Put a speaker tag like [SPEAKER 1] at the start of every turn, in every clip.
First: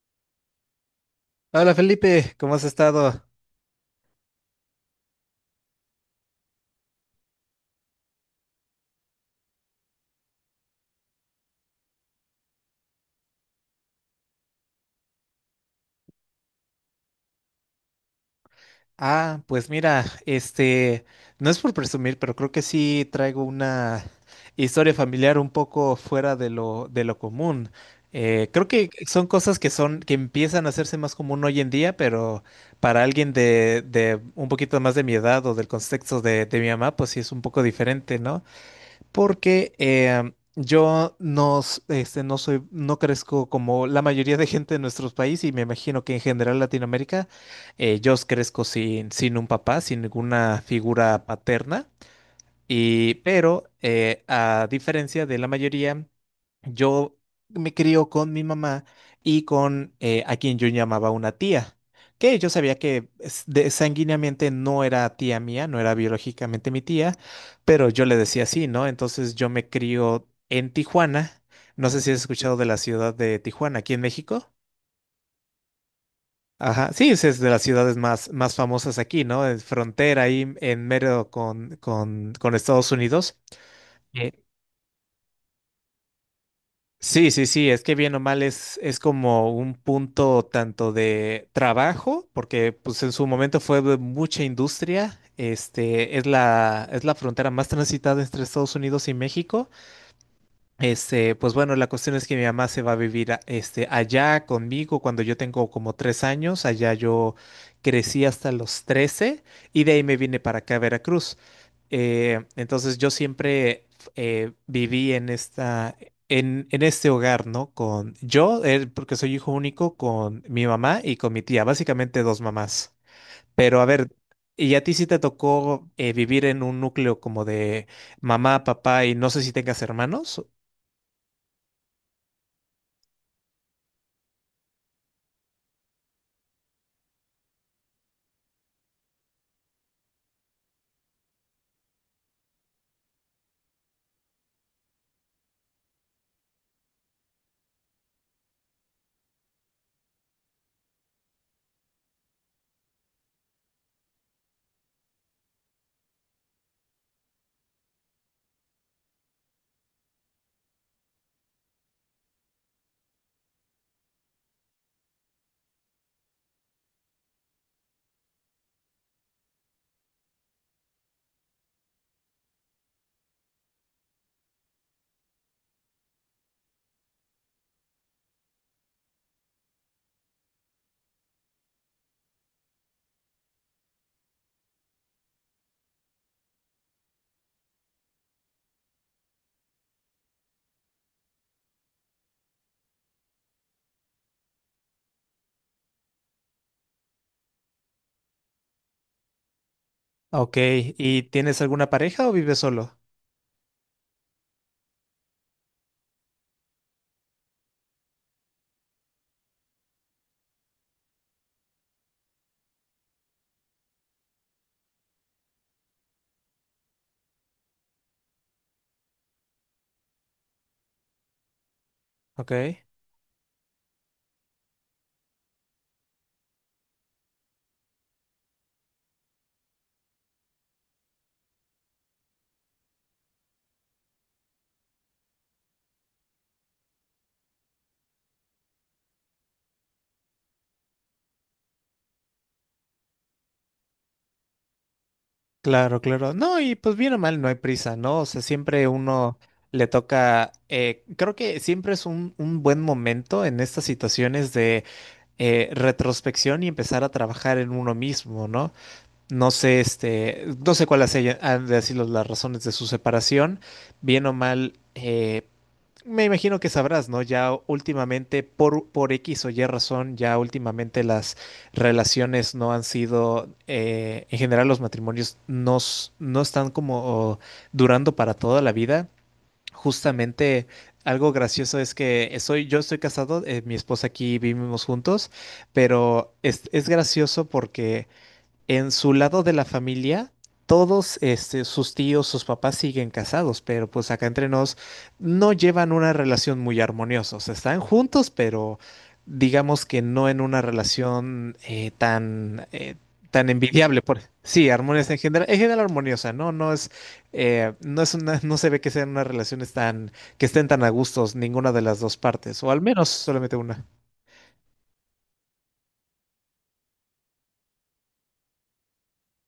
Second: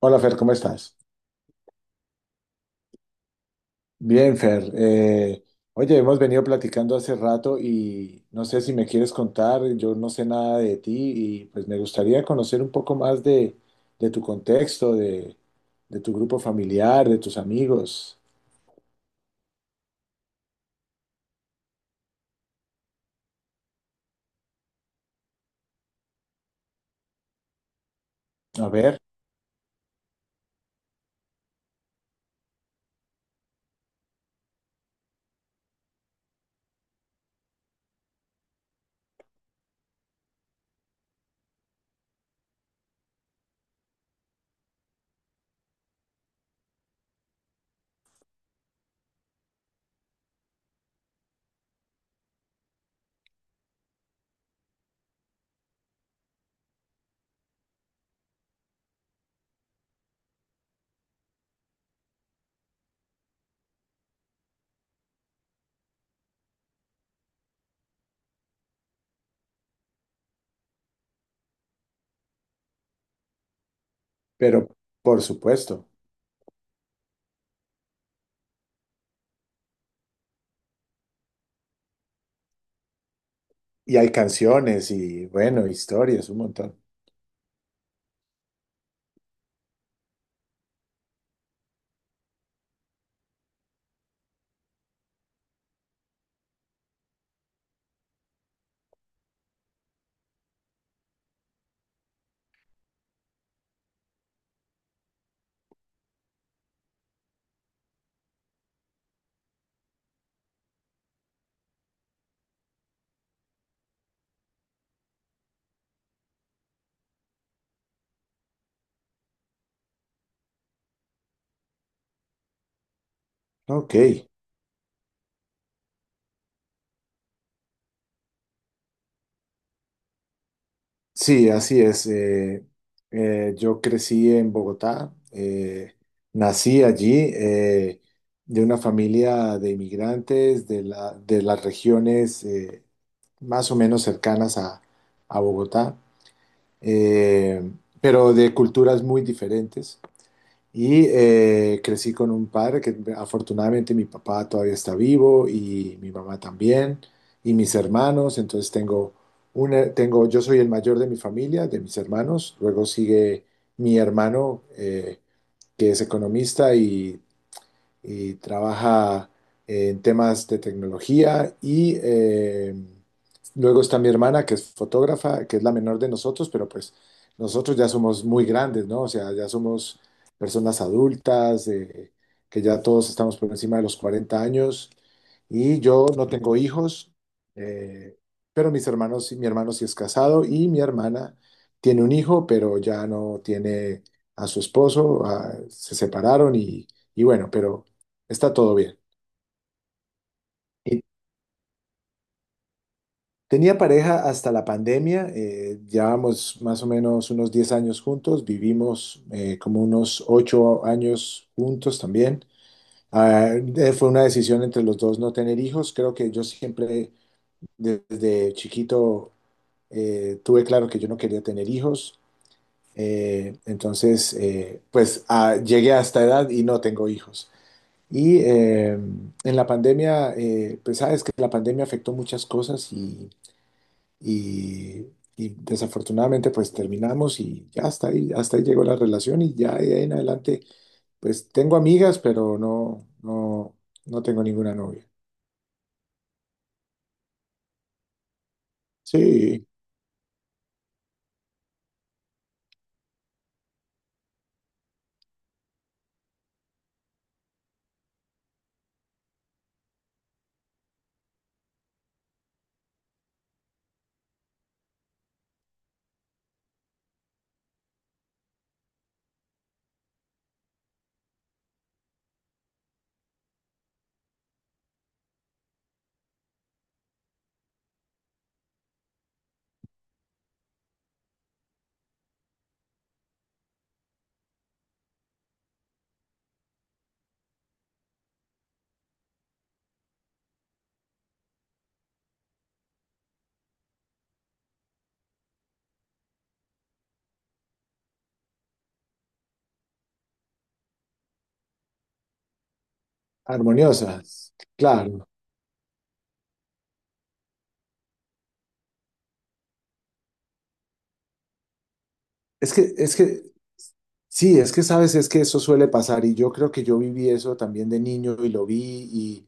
[SPEAKER 1] Hola Fer, ¿cómo estás?
[SPEAKER 2] Hola Felipe, ¿cómo has estado?
[SPEAKER 1] Bien, Fer. Oye, hemos venido platicando hace rato y no sé si me quieres contar, yo no sé nada de ti y pues me gustaría conocer un poco más de tu contexto, de tu grupo familiar, de tus amigos.
[SPEAKER 2] Ah, pues mira, no es por presumir, pero creo que sí traigo una historia familiar un poco fuera de lo común. Creo
[SPEAKER 1] A
[SPEAKER 2] que
[SPEAKER 1] ver,
[SPEAKER 2] son cosas que empiezan a hacerse más común hoy en día, pero para alguien de un poquito más de mi edad o del contexto de mi mamá, pues sí es un poco diferente, ¿no? Porque yo no, s- este, no soy, no crezco como la mayoría de gente de nuestros países y me imagino que en general Latinoamérica. Yo crezco sin un papá, sin ninguna figura paterna. Pero a diferencia de la mayoría, yo me crió con mi mamá y con a quien yo llamaba una tía, que yo sabía que es- de- sanguíneamente no era tía mía, no era biológicamente mi tía, pero yo le decía así, ¿no? Entonces yo me crío en Tijuana. No sé si has escuchado de la ciudad de Tijuana, aquí en México.
[SPEAKER 1] pero por supuesto.
[SPEAKER 2] Ajá, sí, es de las ciudades más famosas aquí, ¿no? Es frontera ahí en mero con Estados Unidos.
[SPEAKER 1] Y hay
[SPEAKER 2] eh,
[SPEAKER 1] canciones y bueno, historias, un montón.
[SPEAKER 2] Sí, sí, sí, es que bien o mal es como un punto tanto de trabajo, porque pues en su momento fue de mucha industria, es la frontera más transitada entre Estados Unidos y México. Pues bueno, la cuestión es que mi mamá se va a vivir allá conmigo cuando yo tengo como 3 años. Allá yo crecí hasta los 13 y de ahí me vine para acá a Veracruz. Entonces yo siempre viví en en este hogar, ¿no? Con yo, porque soy hijo único, con mi mamá y con mi tía, básicamente dos mamás. Pero a
[SPEAKER 1] Ok.
[SPEAKER 2] ver, ¿y a ti sí te tocó vivir en un núcleo como de mamá, papá y no sé si tengas hermanos?
[SPEAKER 1] Sí, así es. Yo crecí en Bogotá, nací allí de una familia de inmigrantes de de las regiones más o menos cercanas a Bogotá, eh, pero de culturas muy diferentes. Y crecí con un padre que afortunadamente mi papá todavía está vivo y mi mamá también y mis hermanos. Entonces tengo una, tengo, yo soy el mayor de mi familia, de mis hermanos. Luego sigue mi hermano que es economista y trabaja en temas de tecnología y luego está mi hermana que es fotógrafa, que es la menor de nosotros, pero pues nosotros ya somos muy grandes, ¿no? O sea, ya somos personas adultas, que ya todos estamos por encima de los 40 años y yo no tengo hijos, eh, pero mis hermanos, sí, mi hermano sí es casado y mi hermana tiene un hijo, pero ya no tiene a su esposo, se separaron y bueno, pero... Está todo bien.
[SPEAKER 2] Ok,
[SPEAKER 1] Y-
[SPEAKER 2] ¿y tienes alguna pareja o vives solo?
[SPEAKER 1] Tenía pareja hasta la pandemia, llevábamos más o menos unos 10 años juntos, vivimos como unos 8 años juntos también. Ah, fue una decisión entre los dos no tener hijos. Creo que yo siempre desde chiquito tuve claro que yo no quería tener hijos.
[SPEAKER 2] Ok,
[SPEAKER 1] Pues ah, llegué a esta edad y no tengo hijos. Y en la pandemia, pues sabes que la pandemia afectó muchas cosas y, y desafortunadamente pues terminamos y ya hasta ahí llegó la relación y ya de ahí en adelante pues tengo amigas, pero no tengo ninguna novia.
[SPEAKER 2] claro, claro. No, y pues bien o mal, no hay prisa, ¿no? O sea, siempre uno
[SPEAKER 1] Sí,
[SPEAKER 2] le toca, creo que siempre es un buen momento en estas situaciones de retrospección y empezar a trabajar en uno mismo, ¿no? No sé, no sé cuáles han de sido las razones de su separación. Bien o mal, me imagino que sabrás, ¿no? Ya últimamente, por X o Y razón, ya últimamente las relaciones no han sido, en general los matrimonios no están como durando para toda la vida. Justamente algo gracioso es que yo estoy casado, mi esposa aquí vivimos juntos, pero es gracioso porque en su lado de la familia, todos sus tíos, sus papás siguen casados, pero pues acá entre nos no llevan una relación muy armoniosa. O sea, están juntos, pero digamos que no en una relación tan envidiable.
[SPEAKER 1] armoniosas,
[SPEAKER 2] Sí, armoniosa
[SPEAKER 1] claro.
[SPEAKER 2] en general armoniosa, ¿no? No se ve que sean unas relaciones tan, que estén tan a gustos ninguna de las dos partes, o
[SPEAKER 1] Es
[SPEAKER 2] al
[SPEAKER 1] que,
[SPEAKER 2] menos
[SPEAKER 1] es que,
[SPEAKER 2] solamente una.
[SPEAKER 1] sí, es que sabes, es que eso suele pasar y yo creo que yo viví eso también de niño y lo vi.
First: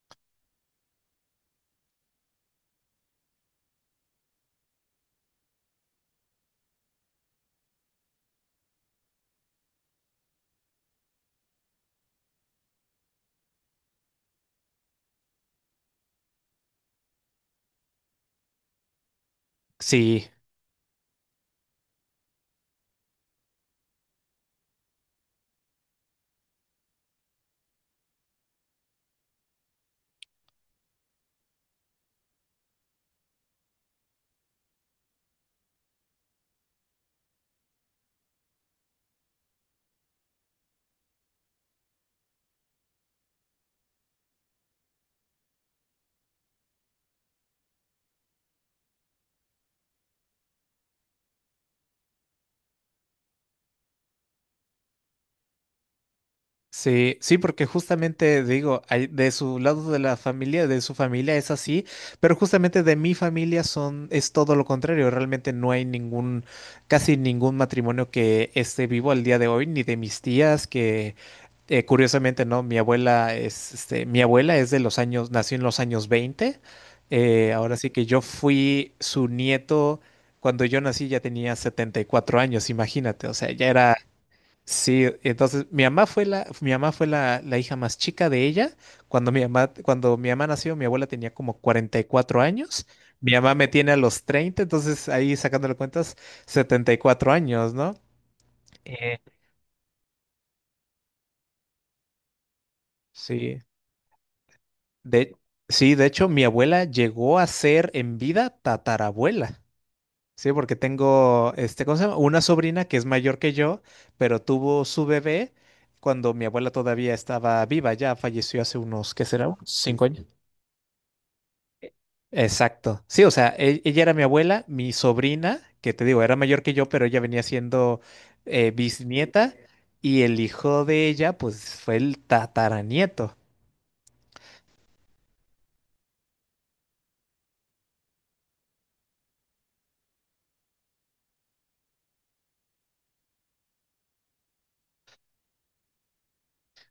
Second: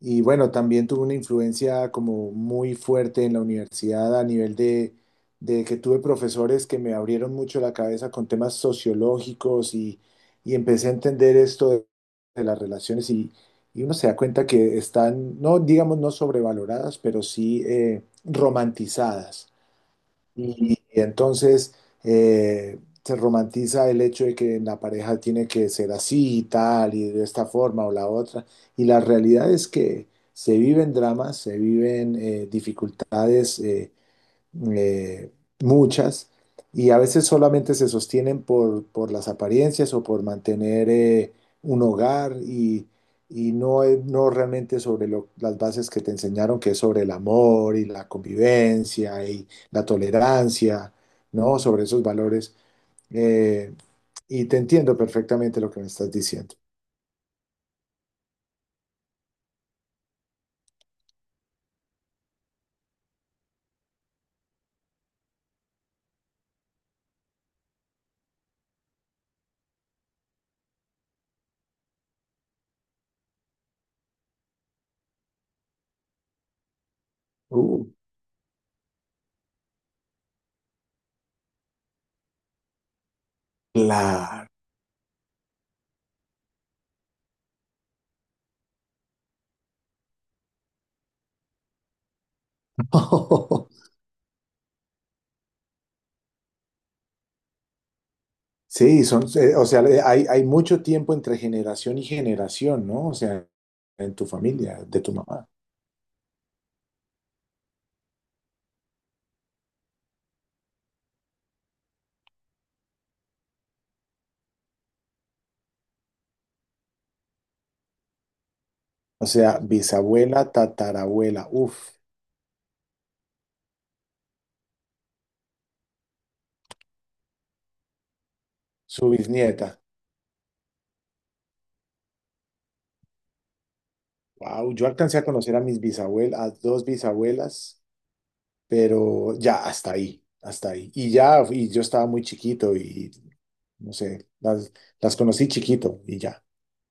[SPEAKER 1] Y bueno, también tuve una influencia como muy fuerte en la universidad a nivel de que tuve profesores que me abrieron mucho la cabeza con temas sociológicos y empecé a entender esto de las relaciones y uno se da cuenta que están, no digamos no sobrevaloradas, pero sí romantizadas.
[SPEAKER 2] Sí.
[SPEAKER 1] Y entonces se romantiza el hecho de que la pareja tiene que ser así y tal, y de esta forma o la otra. Y la realidad es que se viven dramas, se viven dificultades. Eh, Muchas, y a veces solamente se sostienen por las apariencias o por mantener un hogar y no, no realmente sobre las bases que te enseñaron, que es sobre el amor y la convivencia y la tolerancia, ¿no? Sobre esos valores. Eh, y te entiendo perfectamente lo que me estás diciendo.
[SPEAKER 2] Sí, sí, porque justamente digo, de su lado de la familia, de su familia es así, pero justamente de mi familia es todo lo contrario. Realmente no hay casi ningún matrimonio que esté vivo al día de hoy, ni de mis tías que curiosamente, ¿no? Mi abuela es de los años, nació en los años 20. Ahora
[SPEAKER 1] Uh,
[SPEAKER 2] sí que yo fui su nieto cuando yo nací ya tenía 74 años, imagínate, o sea, ya era.
[SPEAKER 1] claro.
[SPEAKER 2] Sí, entonces mi mamá fue la, mi mamá fue la, la hija más chica de ella. Cuando mi mamá nació, mi abuela tenía como 44 años. Mi mamá me tiene a los 30, entonces ahí sacándole cuentas, 74 años, ¿no?
[SPEAKER 1] Sí,
[SPEAKER 2] Eh,
[SPEAKER 1] son, o sea, hay, hay mucho tiempo entre generación y generación, ¿no? O sea,
[SPEAKER 2] sí.
[SPEAKER 1] en tu familia, de tu
[SPEAKER 2] De,
[SPEAKER 1] mamá.
[SPEAKER 2] sí, de hecho, mi abuela llegó a ser en vida tatarabuela. Sí, porque tengo, ¿cómo se llama? Una sobrina que es mayor que yo, pero tuvo su bebé cuando mi abuela todavía estaba viva, ya falleció hace unos,
[SPEAKER 1] O
[SPEAKER 2] ¿qué será?
[SPEAKER 1] sea,
[SPEAKER 2] 5 años.
[SPEAKER 1] bisabuela, tatarabuela, uff,
[SPEAKER 2] Exacto. Sí, o sea, ella era mi abuela, mi sobrina, que te digo, era mayor que yo, pero ella venía siendo
[SPEAKER 1] su
[SPEAKER 2] bisnieta
[SPEAKER 1] bisnieta.
[SPEAKER 2] y el hijo de ella, pues fue el tataranieto.
[SPEAKER 1] Wow, yo alcancé a conocer a mis bisabuelas, a dos bisabuelas, pero ya hasta ahí, hasta ahí. Y ya, y yo estaba muy chiquito y no sé, las conocí chiquito y ya,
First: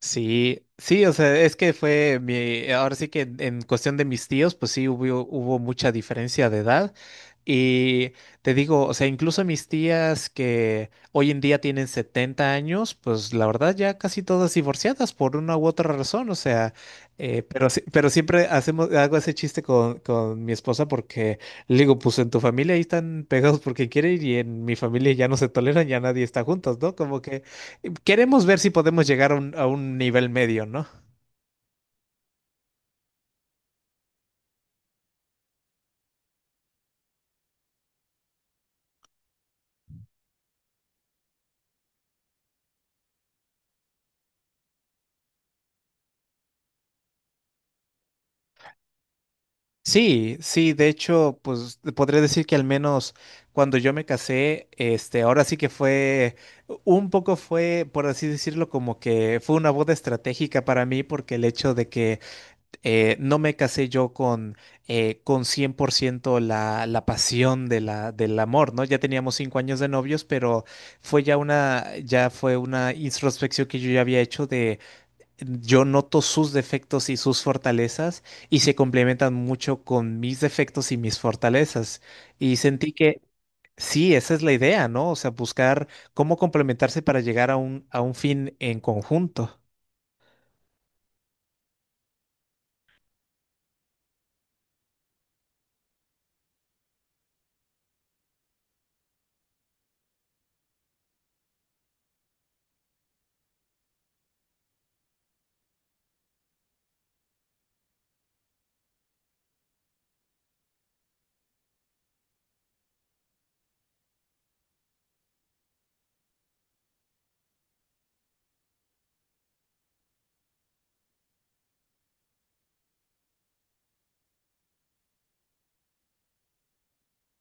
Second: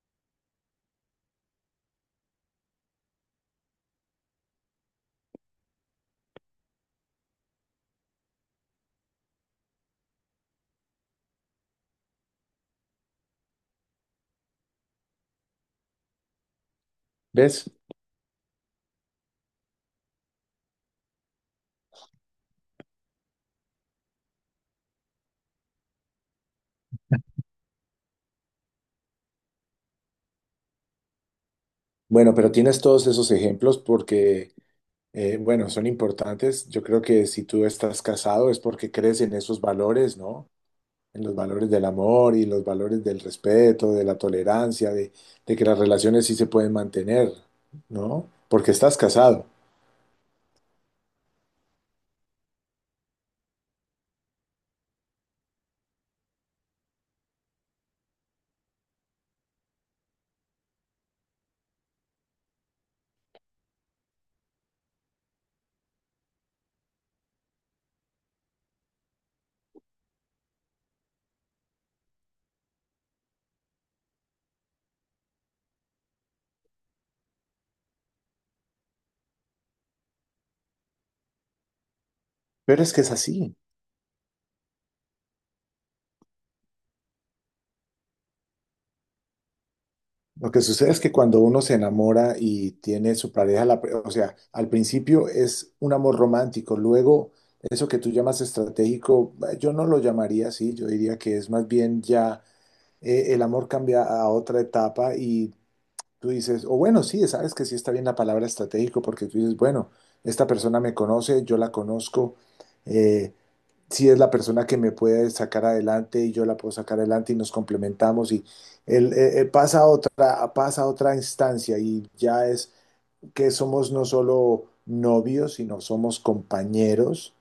[SPEAKER 2] Sí, sí, o sea, es que fue ahora sí que en cuestión de mis tíos, pues sí hubo mucha diferencia de edad. Y te digo, o sea, incluso mis tías que hoy en día tienen 70 años, pues la verdad ya casi todas divorciadas por una u otra razón, o sea,
[SPEAKER 1] ¿ves?
[SPEAKER 2] pero siempre hacemos, hago ese chiste con mi esposa porque le digo, pues en tu familia ahí están pegados porque quieren y en mi familia ya no se toleran, ya nadie está juntos, ¿no? Como que queremos ver si podemos llegar a a un nivel medio, ¿no?
[SPEAKER 1] Bueno, pero tienes todos esos ejemplos porque, bueno, son importantes. Yo creo que si tú estás casado es porque crees en esos valores, ¿no? En los valores del amor y los valores del respeto, de la tolerancia, de que las relaciones sí se pueden mantener, ¿no? Porque estás casado.
[SPEAKER 2] Sí, sí, de hecho, pues podré decir que al menos cuando yo me casé, ahora sí que un poco fue, por así decirlo, como que fue una boda estratégica para mí, porque el hecho de que no me casé yo con 100% la pasión de del amor, ¿no? Ya teníamos 5 años de novios, pero ya fue una introspección que yo ya había hecho de yo noto sus defectos y sus fortalezas y se complementan mucho con mis defectos y mis fortalezas. Y
[SPEAKER 1] Pero
[SPEAKER 2] sentí
[SPEAKER 1] es que es
[SPEAKER 2] que
[SPEAKER 1] así.
[SPEAKER 2] sí, esa es la idea, ¿no? O sea, buscar cómo complementarse para llegar a a un fin en conjunto.
[SPEAKER 1] Lo que sucede es que cuando uno se enamora y tiene su pareja, o sea, al principio es un amor romántico, luego eso que tú llamas estratégico, yo no lo llamaría así, yo diría que es más bien ya el amor cambia a otra etapa y tú dices, o bueno, sí, sabes que sí está bien la palabra estratégico porque tú dices, bueno, esta persona me conoce, yo la conozco, eh, si es la persona que me puede sacar adelante y yo la puedo sacar adelante y nos complementamos y él, pasa a otra instancia y ya es que somos no solo novios, sino somos compañeros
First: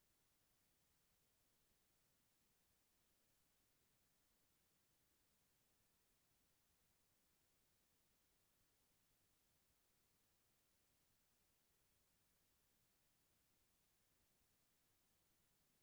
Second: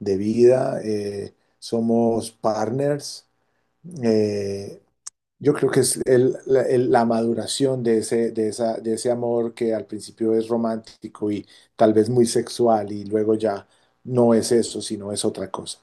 [SPEAKER 1] de vida, somos partners. eh, yo creo que es la maduración de ese, de esa, de ese amor que al principio es romántico y tal vez muy sexual y luego ya no es eso, sino es otra cosa.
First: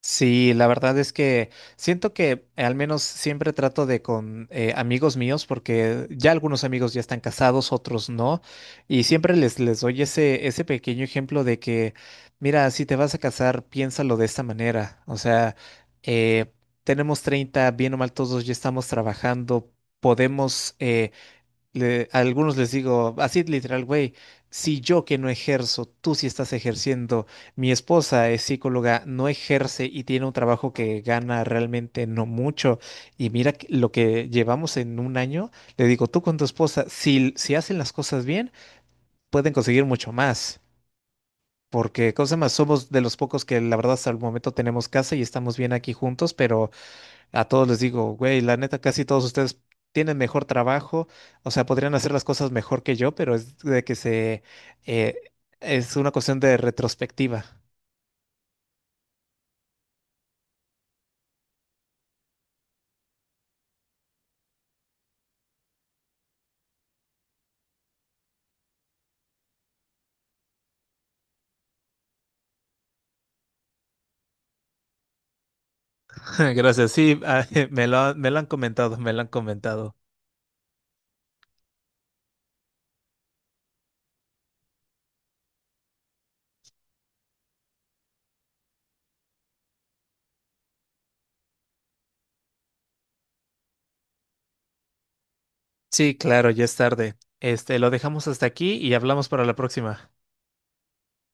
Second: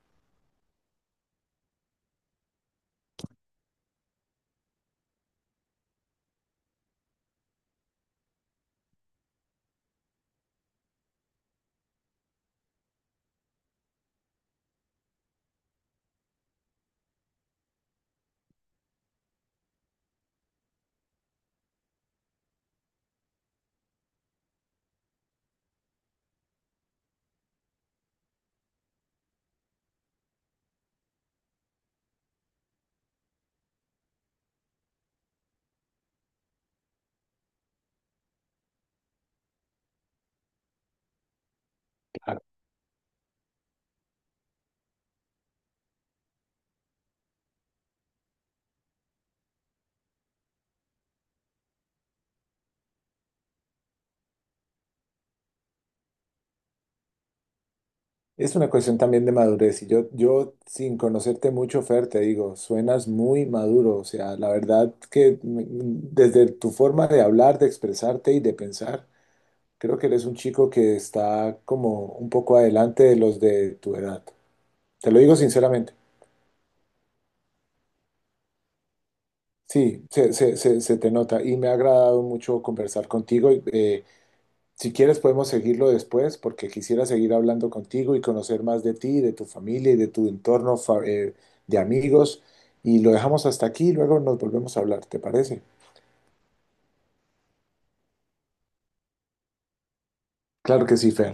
[SPEAKER 2] Sí, la verdad es que siento que al menos siempre trato de con amigos míos, porque ya algunos amigos ya están casados, otros no, y siempre les, les doy ese, ese pequeño ejemplo de que, mira, si te vas a casar, piénsalo de esta manera. O sea, eh, tenemos 30 bien o mal todos ya estamos trabajando, podemos a algunos les digo así literal, güey, si yo que no ejerzo, tú sí estás ejerciendo, mi esposa es psicóloga, no ejerce y tiene un trabajo que gana realmente no mucho, y mira lo que llevamos en un año, le digo, tú con tu esposa, si hacen las cosas bien, pueden conseguir mucho más. Porque, cosa más, somos de los pocos que la verdad hasta el momento tenemos casa y estamos bien aquí juntos, pero a todos les digo, güey, la neta, casi todos ustedes tienen mejor trabajo, o sea, podrían hacer las cosas mejor que yo, pero es de que eh, es una cuestión de retrospectiva.
[SPEAKER 1] Es una cuestión también de madurez y yo sin conocerte mucho, Fer, te digo, suenas muy maduro, o sea, la verdad que desde tu forma de hablar, de expresarte y de pensar, creo que eres un chico que está como un poco adelante de los de tu edad. Te lo digo sinceramente.
[SPEAKER 2] Gracias, sí, ah, me lo han comentado, me lo han comentado.
[SPEAKER 1] Sí, se te nota y me ha agradado mucho conversar contigo. Si quieres podemos seguirlo después porque quisiera seguir hablando contigo y conocer más de ti, de tu familia y de tu entorno de amigos. Y lo dejamos hasta aquí y luego nos volvemos a hablar, ¿te parece?
[SPEAKER 2] Sí, claro, ya es tarde. Lo dejamos hasta aquí y hablamos para la próxima.
[SPEAKER 1] Claro que sí, Fer.